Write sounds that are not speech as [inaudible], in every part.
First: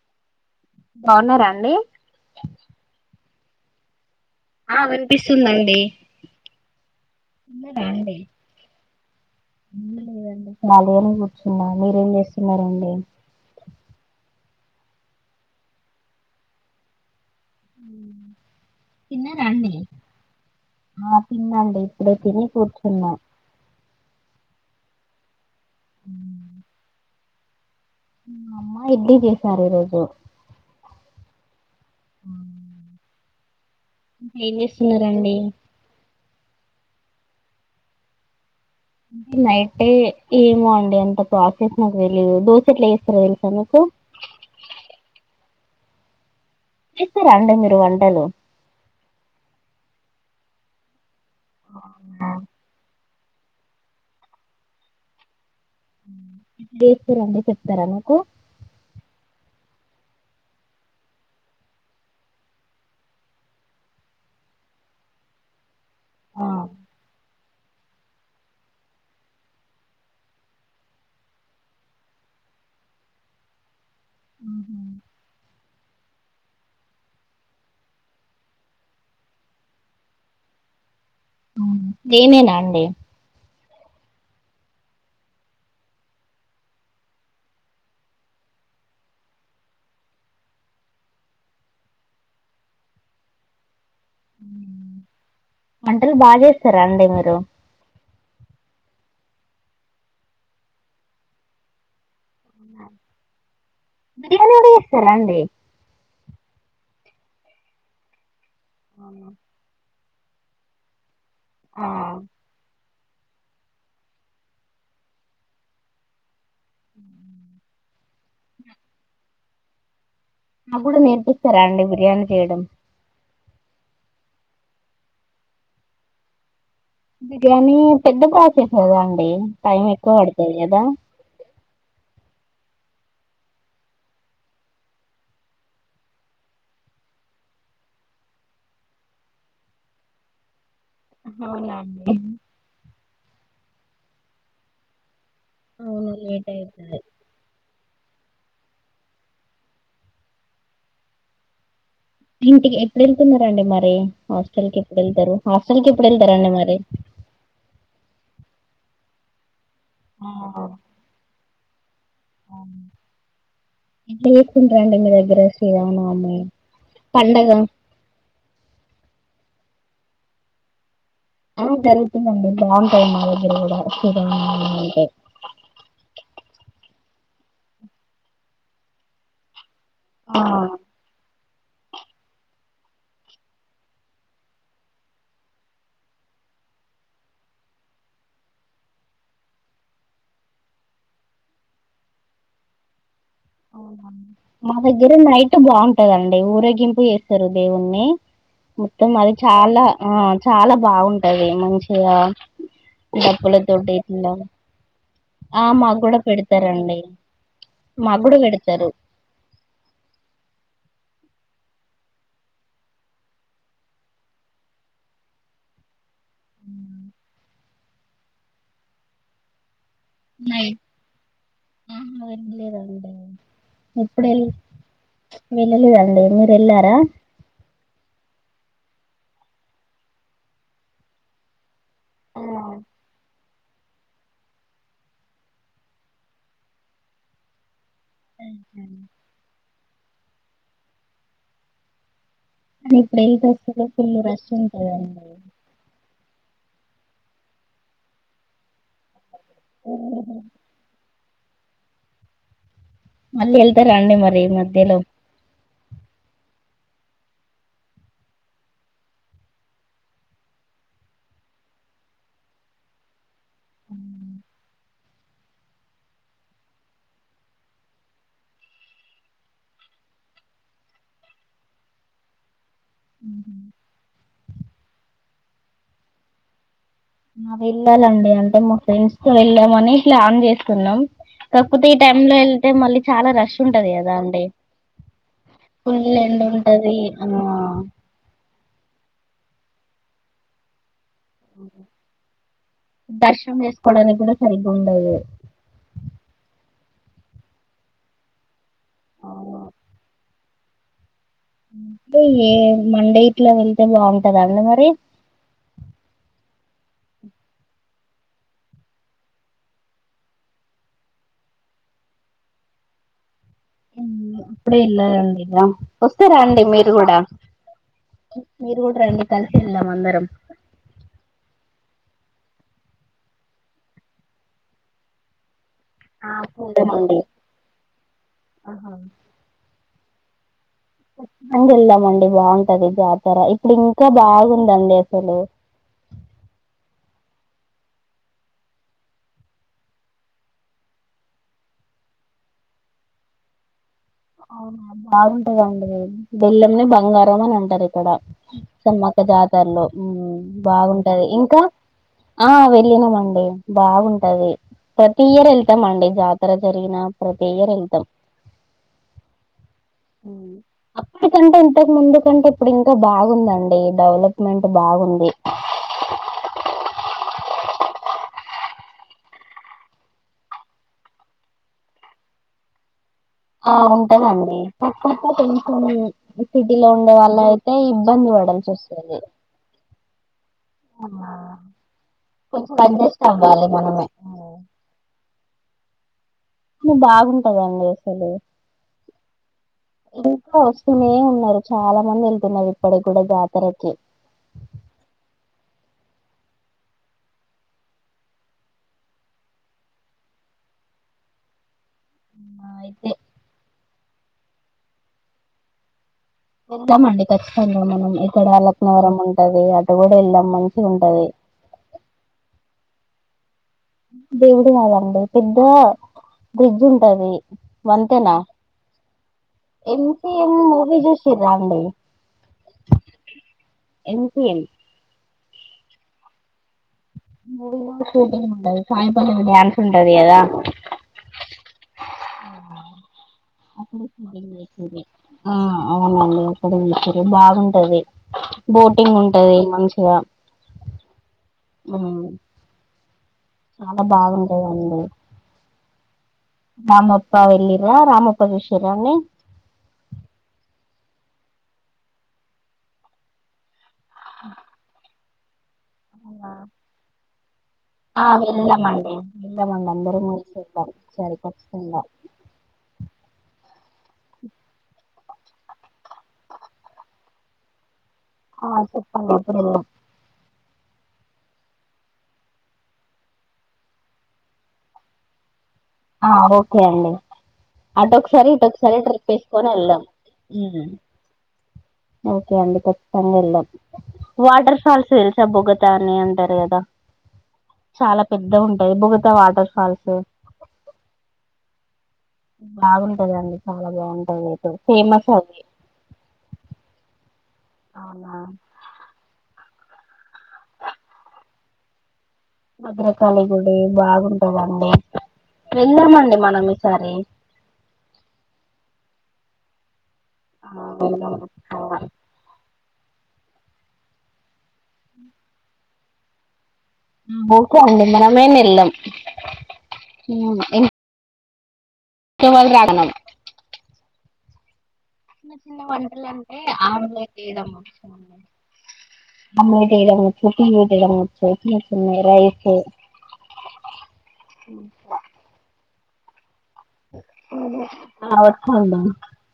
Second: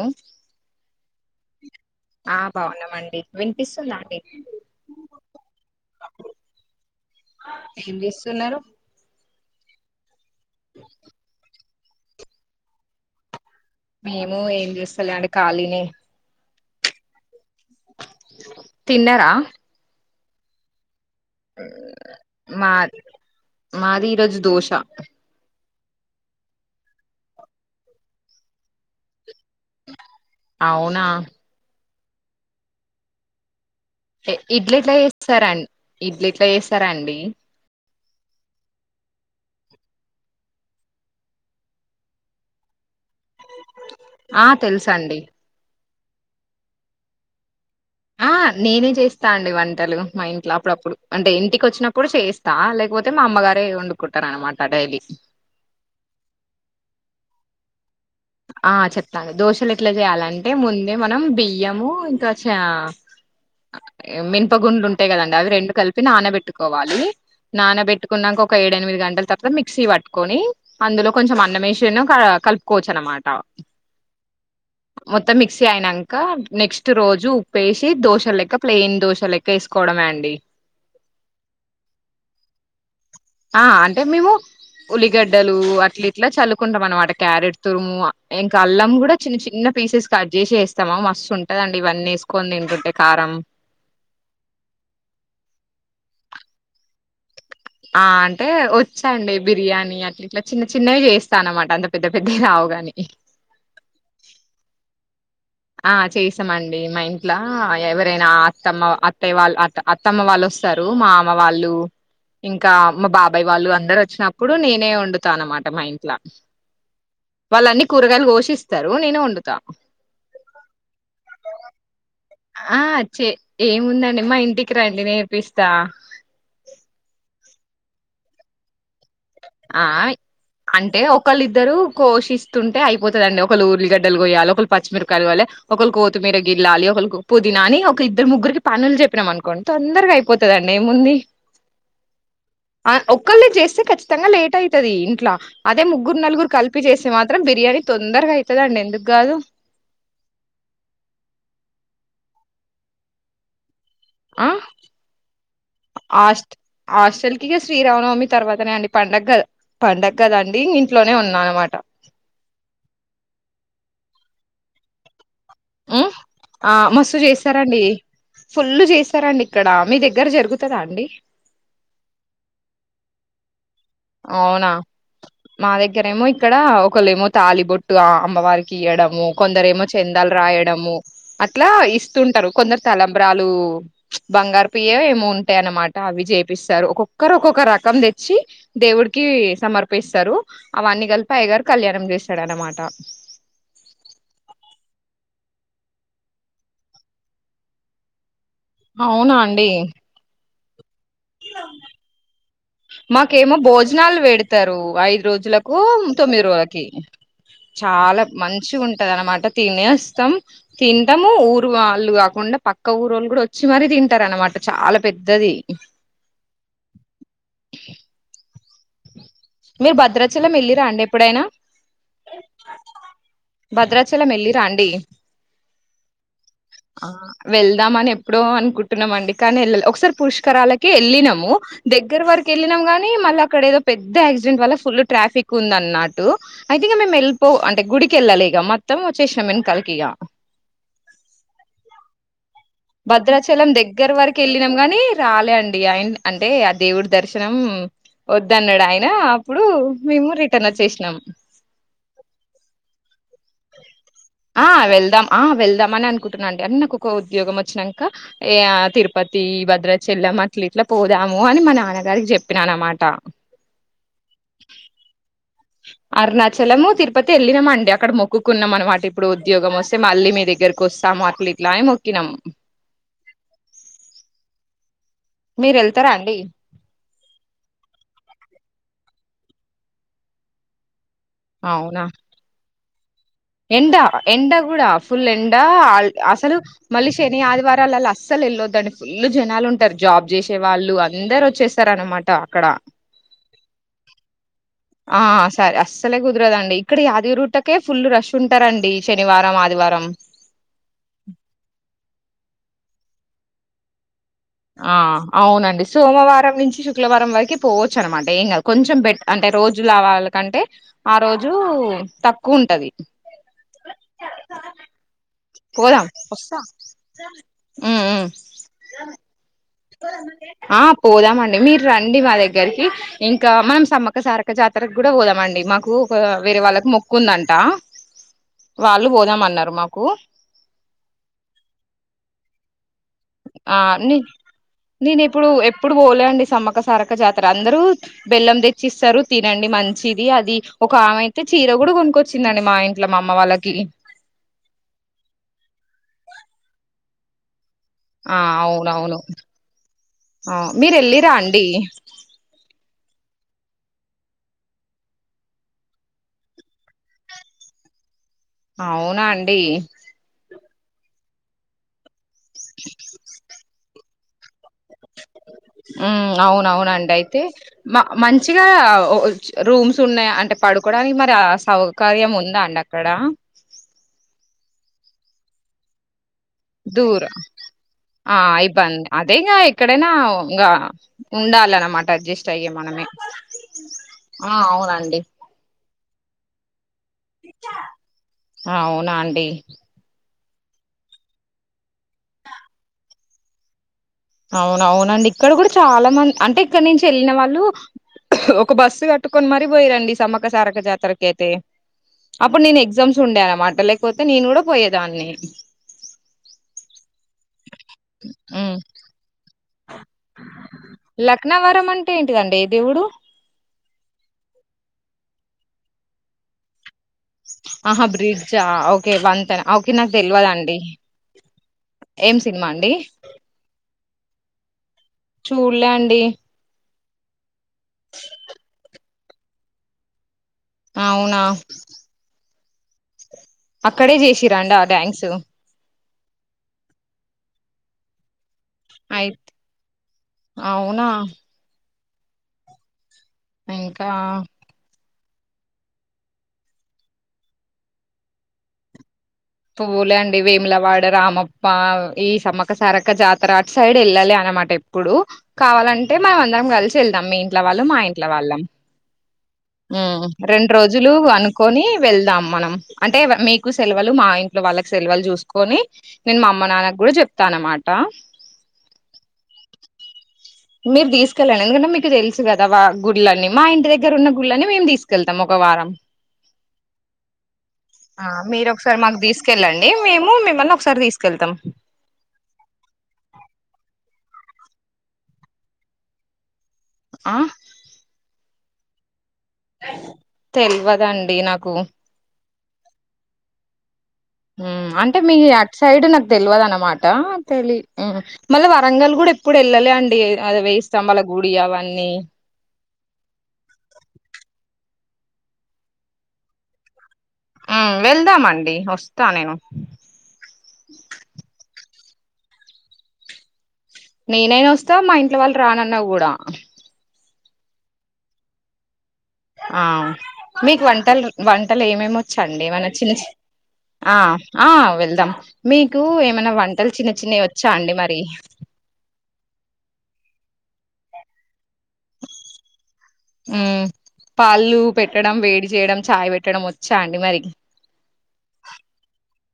ఆ బాగున్నారా అండి ఆ బాగున్నామండి వినిపిస్తుంది అండి ఆ వినిపిస్తుందండి ఏం చేస్తున్నారు లేదండి మాదేని కూర్చున్నా మీరేం చేస్తున్నారంండి మేము ఏం చేూస్తాలేండి ఖాళీని చిన్న తిన్నారా రడి ఆ తినండి ఇప్పుడే తిని కూర్చున్నా రజ్ దోష అ అమ్మ ఇడ్లీ సర రజు అవునా అ ఇడ్లీట్లా వస్త సార అండి ఇడ్లీట్ వసారా అండి నైట్ ఏ ఏమో అండి అంత ప్రసెస్ నాకు తెలీదు దోశ ఎట్లాస్త ఆ తెలుస అండి ఇ అండే మీ ఆ నేనే చేస్తా అండి వంట తెలుగు మా ఇంట్లో అప్పుడప్పుడు అంటే ఇంటికి వచ్చినప్పుడు చేయిస్తా లేకపోతే తే మా అమ్మగారే వండుకుూట్టరన మాటడైలీ చేస్తారండి చెప్తారా మీకు ఆ చెప్తాండి దోశలు ఎట్లా చేయాలంటే ముందే మనం బియ్యము ఇంకా చ మినుపగుండ్లు ఉంటాయి కదండి అవి రెండు కలిప్ పి ఆ నానబెట్టుకోవాలి నానబెట్టుకున్నాక ఒక ఏడేఎనిమిది గంటల తర్వాత మిక్సీ పట్టుకొని అందులో కొంచెం అన్నమేషను కలుపుకోవచ్చు అనమాట టా మొత్తం మిక్సీ అయినాక నెక్స్ట్ రోజు ఉప్పుేసి దోశ లెక్క ప్లెయిన్ దోశ లెక్క వేసుకోవడమే అండి నేనేనా అండి ఆ అంటే మేము ఉల్లిగడ్డలు అట్లా ఇట్లా చల్లువుకుంటాం అనమాట క్యారెట్ తురుము ఇంకా అల్లం కూడా చిన్న చిన్న పీసెస్ కట్ చేసి వేస్తాము మస్తు ఉంటదండి ఇవన్నీ వేసుకొని తింటుంటే కారం వంటలు బాగా జే స్తారా అండి మీరు ఆ అంటే వచ్చఅన్డి బిర్యానీ అట్ ఇట్లా చిన్న చిన్నవి చేస్తా అనమాట అంత పెద్ద దవీ రావుగానీ స్త ర అండి ఆ చేసామండి మా ఇంట్లో ఎవరైనా అ తమ్మ అత్తయ వాళ్ అట అత్తమ్మ వాళ్ళు వస్తారు మా అమ్ మ్మ వాళ్ళు ఆ ఇంకా మా బాబాయ్ వాళ్ళు అందరు వచ్చినప్పుడు నేనే వండుతా అనమాట మా ఇంట్లో వాళ్ళ అన్నీ కూరగాయలు గోషిస్తారు నేనే వండుతా. నా గుడా నేర్పిస్తారా అండి బిర్యానీ చేయడం అ అ చ్చే ఏముందండి మా ఇంటికి రండి నేర్పిస్తా బిర్యానీ పెద్ద ప్రా సెస్ కదా అండి టైం ఆ ఎక్కువ పడుతది కదా అంటే ఒకళ్ళిద్దరూ కోషిస్ తున్టే అపోతదండి ఒకల్ ఉల్లిగడ్డలు కోయాలే ఒకళ్ పచ్చిమిరకాయలు కోయాలే ఒకల్ కోతిమీర గిల్లాలి ఒకలో పుదీనాని ఒక ఇద్దరు ముగ్గురికి పనులు చెప్పినం అనుకోండి తోందరగా అయిపోతదఅండి ఏముంది అవునండి అ ఓ ఓకళ్ళు చేస్తే కచ్ తంగా లేట్ అయ్ తది ఇంట్లో అదే అవును ముగ్గురు నలుగురు లేట్ కలిపి అయితది జేసే మాత్రం బిర్యానీ తొందరగా అయ్తదండి ఎందుకు కాదు ఇంటికి ఎప్పుడు వెళ్తున్నారండి మరి డి ఆ హస్టల్ కెప్పుడేలతరు హస్టల్ కెప్పుడేల్తరండి హాస్ట్ మరి నే అండి పండగ ద్ పండగ కదండి ఇంట్లోనే ఉన్నా అనమాట్ టా ఎట్లచేసుకుంటారండీ మీ దగ్గర ఉమ్ శ్రీరామనవమి ఆ మస్తు పండగ చేస్తరండి, ఫుల్లు చేస్తరండి. ఇక్కడ మీ దగ్గర జరుగుతుదా అండి. ఆ జరుగుతదండి బాగుంటది మా దగ్గర కూడా అవునా శ్రీరామనవమి అంటే మా దగ్గరేమో ఇక్ ఇక్కడ ఒకలేమో తాళిబొట్టు అ అమ్మవారికి ఇయ్యాడము కొందరు ఏమో చెందాలు ఆ రాయడము అట్లా ఇస్తుంటరు కొందరు తలంబ్రాలు బంగారు పియ్య ఏమో ఉంటాయి అన్నమాట అవి చేపిస్తారు ఒక్కొక్కరు ఒకొక్క రకం తెచ్చి [inaudible] దేవుడికి సమర్పిస్తరు అవన్నీ కలిపి అయ్యగారు కళ్యాణం చేస్తాడునమాట అవునా మా దగ్గర నైట్ బాగుంటదండి ఊరేగింపు చేస్తారు దేవుణ్ణి మొత్తం అది అవునా అండి చాలా ఆ చాలా బాగుంటది మంచిగా మాకేమో డప్పులతోటి భోజనాలు ఇట్లా పెడతారు ఐదు ఆ రోజులకు మాకు కూడా తొమ్మిది రోజులకి పెడతారండి మాకు చాలా కూడా మంచిగ పెడతారు ఉంటది అనమాట తినే అస్తాం తిన్ ఇద్దము ఊరు వాళ్ళు కాకుండా పక్క ఊరోళ్ళు కూడా వచ్చి మరీ తింటరు అనమాట చాలా పెద్దది ఉమ్ [unintelligible] మీరు భద్రాచలం వెళ్ళి నైట్ రాండి ఎప్పుడైనా? ఆహా వెళ్ళలేదండి ఇప్పుడు భద్రాచలం వెళ్ వెళ్లి రాండి? వెళ్ళలేదండి మీరు వెళ్ళారా వెళ్దామ అని ఎప్పుడో అనుకుంట్ ఎల్లినమండి కానీ ఎల్లలే ఒకసారి పురుష్కరాలకి ఎళ్ళినము దగ్గర ఆ, వరకు వెళ్ళినం గానీ మళ్ళా అక్కడేదో పెద్ పెద్ద ఆక్సిడెంట్ వల్ల ఫుల్ ట్రాఫిక్ ఉంది అన్న అటు ఐతే ఇగ మే ఎళ్ళిపో అంటే గుడి వెళ్ళాలలే ఇగ మొత్తం వచ్చేషినం వెనకాల్ కియా కానీ ఇప్పుడు వెళ్తే భద్రాచలం అసలు దగ్గర ఫుల్ వరకు రష్ వెళ్ళినం గాని ఉంటదండి రాలే అండి అయి అంటే ఆ దేవుడి దర్శనం వద్దన్నాడు ఆయన ఇప్పుడు మేము రిటర్న్ వచ్చేసినాం మళ్ళీ ఎల్థరా.? ఆ వెళ్దాం ఆ వెళ్దాం అని అనుకుంటున్నా అండి అ నాకు ఒక ఉద్యోగం వచ్చినంక ఏ తిరుపతి, భద్రాచలం అట్ల ఇట్లా పోదాము అని మా నాన్నగారికి చెప్పినాన అనమాట ఉమ్ అరుణాచలము, తిరుపతి వెళ్ళినాము అండి అక్కడ మొక్కుకున్నాం అనమాట ఇప్పుడు ఉద్యోగం వస్తే మళ్ళీ మీ దగ్గరకు వస్తాము అట్లు ఇట్లా అని మొక్కినమ్ మీరు ఎళ్తారా అండి? ఆ వెళ్ళాలండి అంటే మా ఫ్రెండ్స్ తో వెళ్ళమని ప్లాన్ చేస్తున్నాం. కాకపోతే ఈ అవునా టైమ్ లో ఎల్ టె మళ్ళీ చాలా రష్ ఉంటది ఎండ కదా అండి ఎండ కూడా ఫుల్ ఎండ ఫుల్ ఎండ్ అల్-అసలు ఉంటది మళ్ళీ ఆ శని ఆదివారాలలా అస్సలు వెల్ళొద్ దండి ఫుల్లు జనాలు ఉంటారు జాబ్ చేసే వాళ్ళు అందరు వచ్చేస్తారన్నమాట అక్కడ దర్శనం చేసుకోవడానికి కూడా సరిగ్గా ఉండదు ఆ సరే అస్సలే కుదరదండి ఇక్కడ యాదగిరి గుట్టకే ఫుల్ రష్ ఉం ఉంటరండి ఆ, శనివారం ఆదివారం అంటే ఏ మండే ఇట్లా వెళ్తే బాగుం ఆ అవునండి సోమవారం నుంచి శుక్లవారం వరికి పోవచ్చు అనమాట ఏం కాదు కొంచెం బెట్ అంటే రోజుల వాళకంటే ఆ రోజు తక్కువ ఉంటది అప్పుడే ఇలా రండి ఇలా పోదాం వస్తే వస్తా రండి మీరు కూడా ఉమ్ ఉమ్ మీరు కూడా రండి కలి ఆ పోదామండి మీర్ రండి మా దగ్గరికి ఇంకా మనం సమ్మక్క సారక్క జాతరకు కూడా పోదాంమండి మాకు కు ఒక వేరే వాళ్ళకి వెళ్దామండి మోక్కు ఉందంట వాళ్ళు పోదామన్నారు మా కు అండి వెళ్దామండి బాగుంటది జాతర ఇప్పుడు ఆ ఇంకా బాగుందండి నె-నేను అసలు ఇప్పుడు ఎప్పుడు పోలేండి సమ్మక సారక్క జాత్ అందరు బెల్లం తెచ్చిస్తారు తినండి మంచిది అది ఒక ఆమె అయితే చీర కూడా కొనుక్కొచ్చిందండి మా ఇంట్లో మా అమ్మ వాళ్ళకి అవునా బాగుంటదండి బెల్లంని బంగారం అని అంటరు ఇక్కడ ఆ అవునవును సమ్మక్క జాతరలో ఉమ్ మీరు బాగుంటది వెళ్ళిరా ఇంకా అండి ఆ వెళ్లినం అండి బాగుంటది ప్రతి ఇయర్ ఎళ్తాం అండి జాతర జరిగినా ప్రతి ఇయర్ ఎళ్తాం అవునా అండి అత్తి కంటే ఇంతక ముందు కంటె ఇప్పుడు ఇంకా బాగుందండి డెవలప్ మెంట్ ఉమ్ అవునవునండి అయితే మ మంచిగా ఆ రూమ్స్ ఉన్నాయి అంటే పడుకోవడానికి మరి ఆ సౌకర్యం ఉందా అండి అక్ ఆ ఉంటదండి పక్కక్క తెల్సిందే దూరం ఆ పడాల్సి ఇబ్బంది వస్తుంది అదే గా ఎక్కడైనా ఇంగ ఉండాలన్నమాట అడ్జస్ట్ అయ్యి కొంచెం మనమే అడ్జస్ట్ అవ్వాలి మనమే ఆ అవునండి మ్ బాగుంటదండి అసలు ఆ, అవునా అండి ఇంకా వస్తూనే ఉన్నారు చాలా మంది ఎళ్తున్నారు ఇక్కడ కూడా జాతరకి అవునవునండి ఇక్కడ కూడా చాలా మం అంటే ఇక్కడ నుంచి వెళ్ళిన వాళ్ళు ఒక బస్సు కట్టుకొని మరీ పోయిరండి సమ్మక సారక్క జాతరకి అయితే అప్పుడు నేను అయితే ఎగ్జమ్స్ ఉండే అనమాట లెక్ పోతే నేను కూడా పోయేదాన్ని ఎంత మండి ఖచ్చితంగా మనం ఇక్కడ ఉమ్ లక్నవరం ఉంటది అటు పోతే ఇంకా మంచిగా ఉంటది లక్నవరం అంటే ఏంటిదండి ఏ దేవుడు దేవుడు కదండి పెద్ద బ్రిడ్జ్ ఉంటది ఆహా వంతెనా బ్రిడ్జా ఓకే వంతెన ఓకే నాకు ఎంసీఎం తెలియదుండి మూవీ చూసిర్రా అండి ఏం సినిమా అండి ఎంసీఎం చూడలే అండి మూూపర్ ఉంటది సాయపల్లి డ్యాన్స్ ఉంటది కదా అవునా అక్కడ అక్కడే షూటింగ్ చేసిరా అండి ఆ చేసిర్రు థ్యాంక్స్ ఆ అవునండి అక్కడే చేసిరు బాగుంటది బోటింగ్ అయి ఉంటది మంచిగా అవునా ఉ చాలా ఇంకా బాగుంటయండి రామప్ప వెళ్ళిరా రామప్ప చూసిరా అండి పువ్వులే అండి వేములవాడ రామప్ప ఈ సమ్మక సారక జాతర సైడ్ వెళ్ళాలే అనమాట ఎప్పుడు కావాలంటే మనం అందరం కలిసి వెళ్దాం మీ ఇంట్లో వాళ్ళు మా ఇంట్లో ఆ వాళ్ళం వెళ్ళామండి వెళ్దామండి ఉ అందరం కలిసి రెండు వెళ్దాం రోజులు ఈసారి అనుకొని ఖచ్చితంగా వెళ్దాం మనం అంటే మీకు సెలవలు మా ఇంట్లో వాళ్ళకు సెలవలు చూసు కొని నేను మా అమ్మ నాన్నకు కూడా చెప్తా అనమాట ఆ చెప్ప అ మీరు తీసుకెళ్ళండి ఎందుకంటే మీకు తెలుసు కదా వా గుళ్ళన్నీ మా ఇంటి దగ్గర ఉన్న గుళ్ళని మేము తీసుకెళ్తాం ఒక వారం ఆ ఓకే అండి ఆ అటుకసారి మీరు ఇటుొకసారి ఒకసారి మాకు ట్రిప్ వేసుకొని తీసుకెళ్ళండి వెళ్దాం మేము మిమ్మల్ని ఒకసారి తీసుకెళ్తాం ఓకే అండి ఖచ్చితంగా వెళ్ళాం వాటర్ ఫాల్స్ తెలుసా బొగతా అని అంటారు కదా ఆ చాలా పెద్ద ఉంటాయి బో తెలివదండి నాకు బాగుంటదండి చాలా బాగుంటా అంటే మీ అటు సైడ్ నాకు తెలియదు అన్నమాట తెలి అవునా మళ్ళ వరంగల్ కూడా ఎప్పుడు పిల్లలే అండి అది వేయిస్తంభాల గుడి అవన్నీ బద్రకాళి గుడి బాగుంటదండి వెళ్దామండి మనం ఈసారి మ్ వెళ్దామండి వస్తా నేను ఆ నేనే గస్తా మా ఇంట్లో వాళ్ళు రానన్నా కూడా [unintelligible] మనమయినా ఎల్లం ఆ మీకు వంటలు వన్ ట్టలు ఇంట్లో ఏమేమివచండి వాళ్ళు ఏమన్నా రాగనం చిన్న చిన్న ఆ ఆ వెల్ వెళ్దాం చిన్న మీకు వంటలు ఏమైనా అంటే వంటలు చిన్న ఆమ్లెట్ చిన్నవి వచ్చా అండి మరి [unintelligible] రాయేచ్చు ఉమ్ పాళ్ళు పెట్టడం వేడి చేయడం చాయ్ పెట్టడం వ [unintelligible]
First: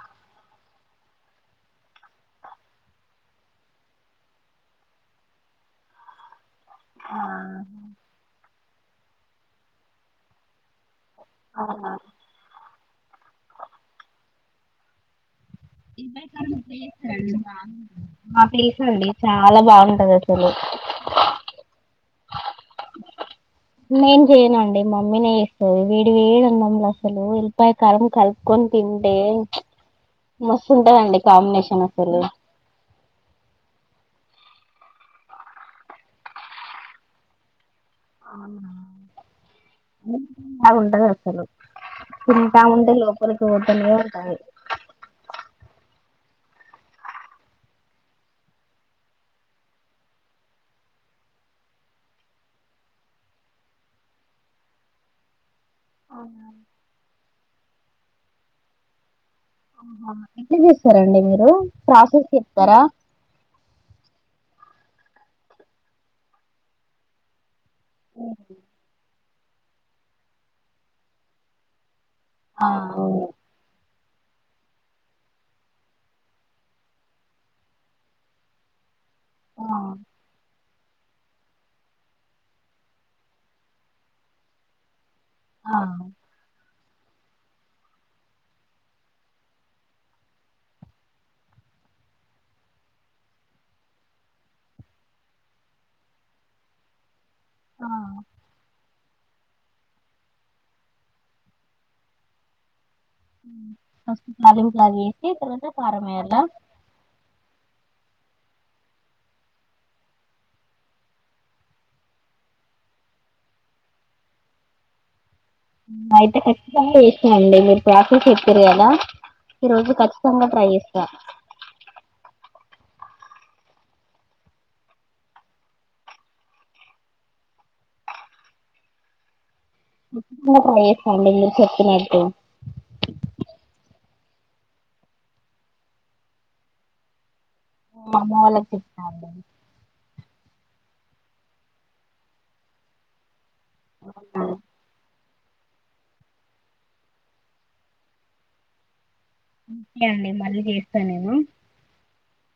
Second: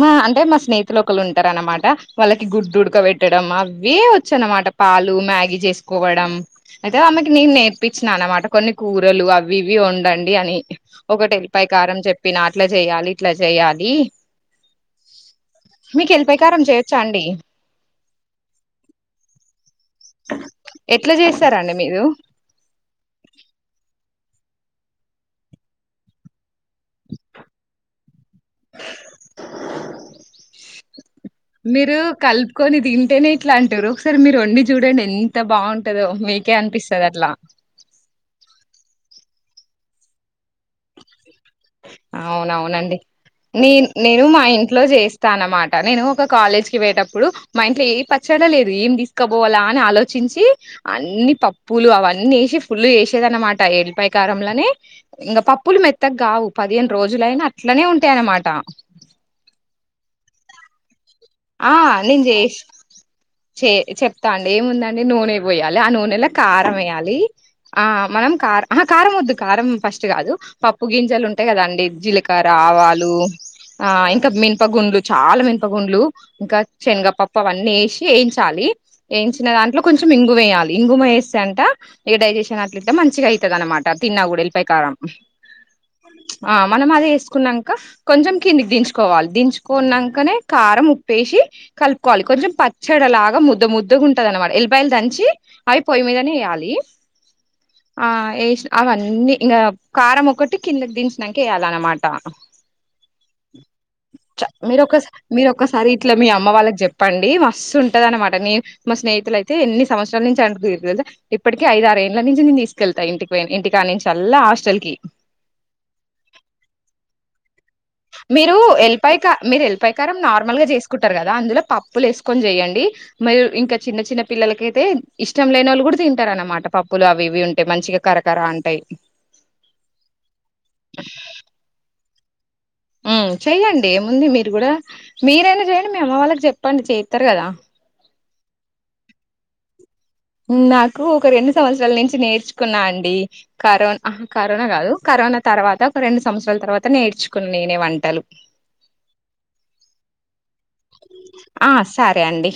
మా అంటే మా స్నేహితులు ఒకళ్ళు ఉంటార అనమాట వాళ్ళకి గుద్దుడాకబెట్టడం అవే వచ్చు అన్నమాట పాలు మ్యాగీ చేసుకోవడం అయితే ఆమ్మకి నేను నేర్పించినా అనమాట కొన్ని కూరలు అవి ఇవి వండండి అని ఒకటి ఎల్పయా కారం చెప్పిన అట్లా చేయాలి ఇట్లా చేయాలి మీకు ఎల్లిపాయ కారం చేయొచ్చా అండి మాకు తెలుసండి చాలా బాగు ఎట్లా చేస్తారండి మీరు నేను చెయనండి మమ్మీ నే చేస్తది వేడి వేడీ అన్నం అసలు ఉల్లిపాయ కారం కలుపుకొని తింటే మస్తుంటదండి కాంబినేషన్ అసలు వింటేనే ఇట్లా అంటురు ఒకసారి మీరు ఎన్ని చూడండి ఎంత బాగుంటందో మీకే అనిపిస్తుంది అట్లా బాగుంటదు అసలు తింటా ఉంటే అవునవునండి లోపలికి నే పోతనే నేను ఉంటది మా ఇంట్లో చేస్తాన అన్నమాట నేను ఒక కాలేజ్కి పోయేటప్పుడు మా ఇంట్లో ఏ పచ్చడా లేదు ఏం తీసుకపోవాలా అని ఆలోచించి అన్ని పప్పులు అవన్నీ వేసి ఫుల్ జేసేది అనమాట ఎలిపాయ కారంలోనే ఇంకా పప్పు ఉప్పులు మెత్తగావు రోజులైనా అట్లనే ఉంటాయన్నమాట హా ఎట్లా చేస్తారండి అవి ఆ నేను చే చె చెప్తా ఏముందండి నూనె పోయాలి ఆ నూనెలా కారం ఏయాలి ఆ మనం కార్ ఆ కార్ వద్దు. కారం ఫస్ట్ కాదు పప్పు గింజలు ఉంటాయి కదాండి జీలక ఆ రావాలు అవును ఆ ఇ ఇంకా మినప గుండ్లు చాలా మినప గుండ్లు ఇంకా శనగపప్ప అవన్నీ వేసి వేయించాలి ఏంచిన ఆ దాంట్లో కొంచెం ఇంగువ వేయాలి ఇంగుమ వేస్తే అంట ఏ డైజెషన్ అట్ల ఇట్లా మంచిగా అయితది అనమాట తిన్న కూడా ఎల్లిపాయ కారం ఆ! ఆమ్ మనం అది వేసుకున్నాక కొంచెం కిందికి దించుకోవాలి దించుకున్నాకనే కారం వేసి కలుపుకోవాలి కొంచెం పచ్చడిలాగా ముద్ద ముద్దగా ఉంటంది అన్నమాట ఎల్లిపాయలు దంచి అవి పొయ్యి మీదనే వేయాలి ఆ ఏష్ అవన్నీ ఇంగ కారం ఒక్కటి కిందకి దించినంక వేయాల అనమాట అడుగుతున్నారు ఏంటి తర్వాత సరే కారం ఇట్లా మీ వేయాలా అమ్మ వాళ్ళకి చెప్పండి మస్తు ఉంటద అనమాట నేను మా స్నేహితులు అయితే ఎన్ని సంవత్సరాల నుంచి అడుగుతురు తెలుసా ఇప్పటికి ఐద ఆరు ఏళ్ల నుంచి నేను తీసుకెళ్తా ఇంటికి ఇంటికి కానించి అల్లా హాస్టల్ కి అయితే ఖచ్చితంగా చేస్తా అండి మీరు ప్రాసెస్ మీరు చెప్పారు కదా ఎల్లపాయ క మీరు ఈ రోజు ఎల్పాయకారం ఖచ్చితంగా నార్మల్గా ట్రై చేస్తా చేసుకుంటారు కదా అందులో పప్పులు వేసుకొని చెయ్యడి మరియు ఇంకా చిన్న చిన్న పిల్లలకయితే ఇష్టం లేని వాళ్ళు కూడా తింటారు అన్నమాట పప్పులు అవి ఇవి ఉంటాయి మంచిగా కరకరా అంటాయి [unintelligible] నువ్వు చెప్పినట్టు ఉ చెయ్యండి ఏముంది మీరు కూడా మీరైనా చేయండి మీ అమ్మ వాళ్ళకి చెప్పండి చెత్తారు కదా అమ్మ వాళ్ళకి చెప్తా అండి నాకు ఒక రెండు సంవత్సరాల నుంచి నేర్చుకున్నా అండి కరోనా ఆ! కరోనా కాదు కరోనా తర్వాత ఒక రెండు సంవత్సరాల తర్వాత నేర్చుకున్నా నేనే వంటలు ఒకే అండి మళ్ళీ చేస్తా నేను ఒకే అండి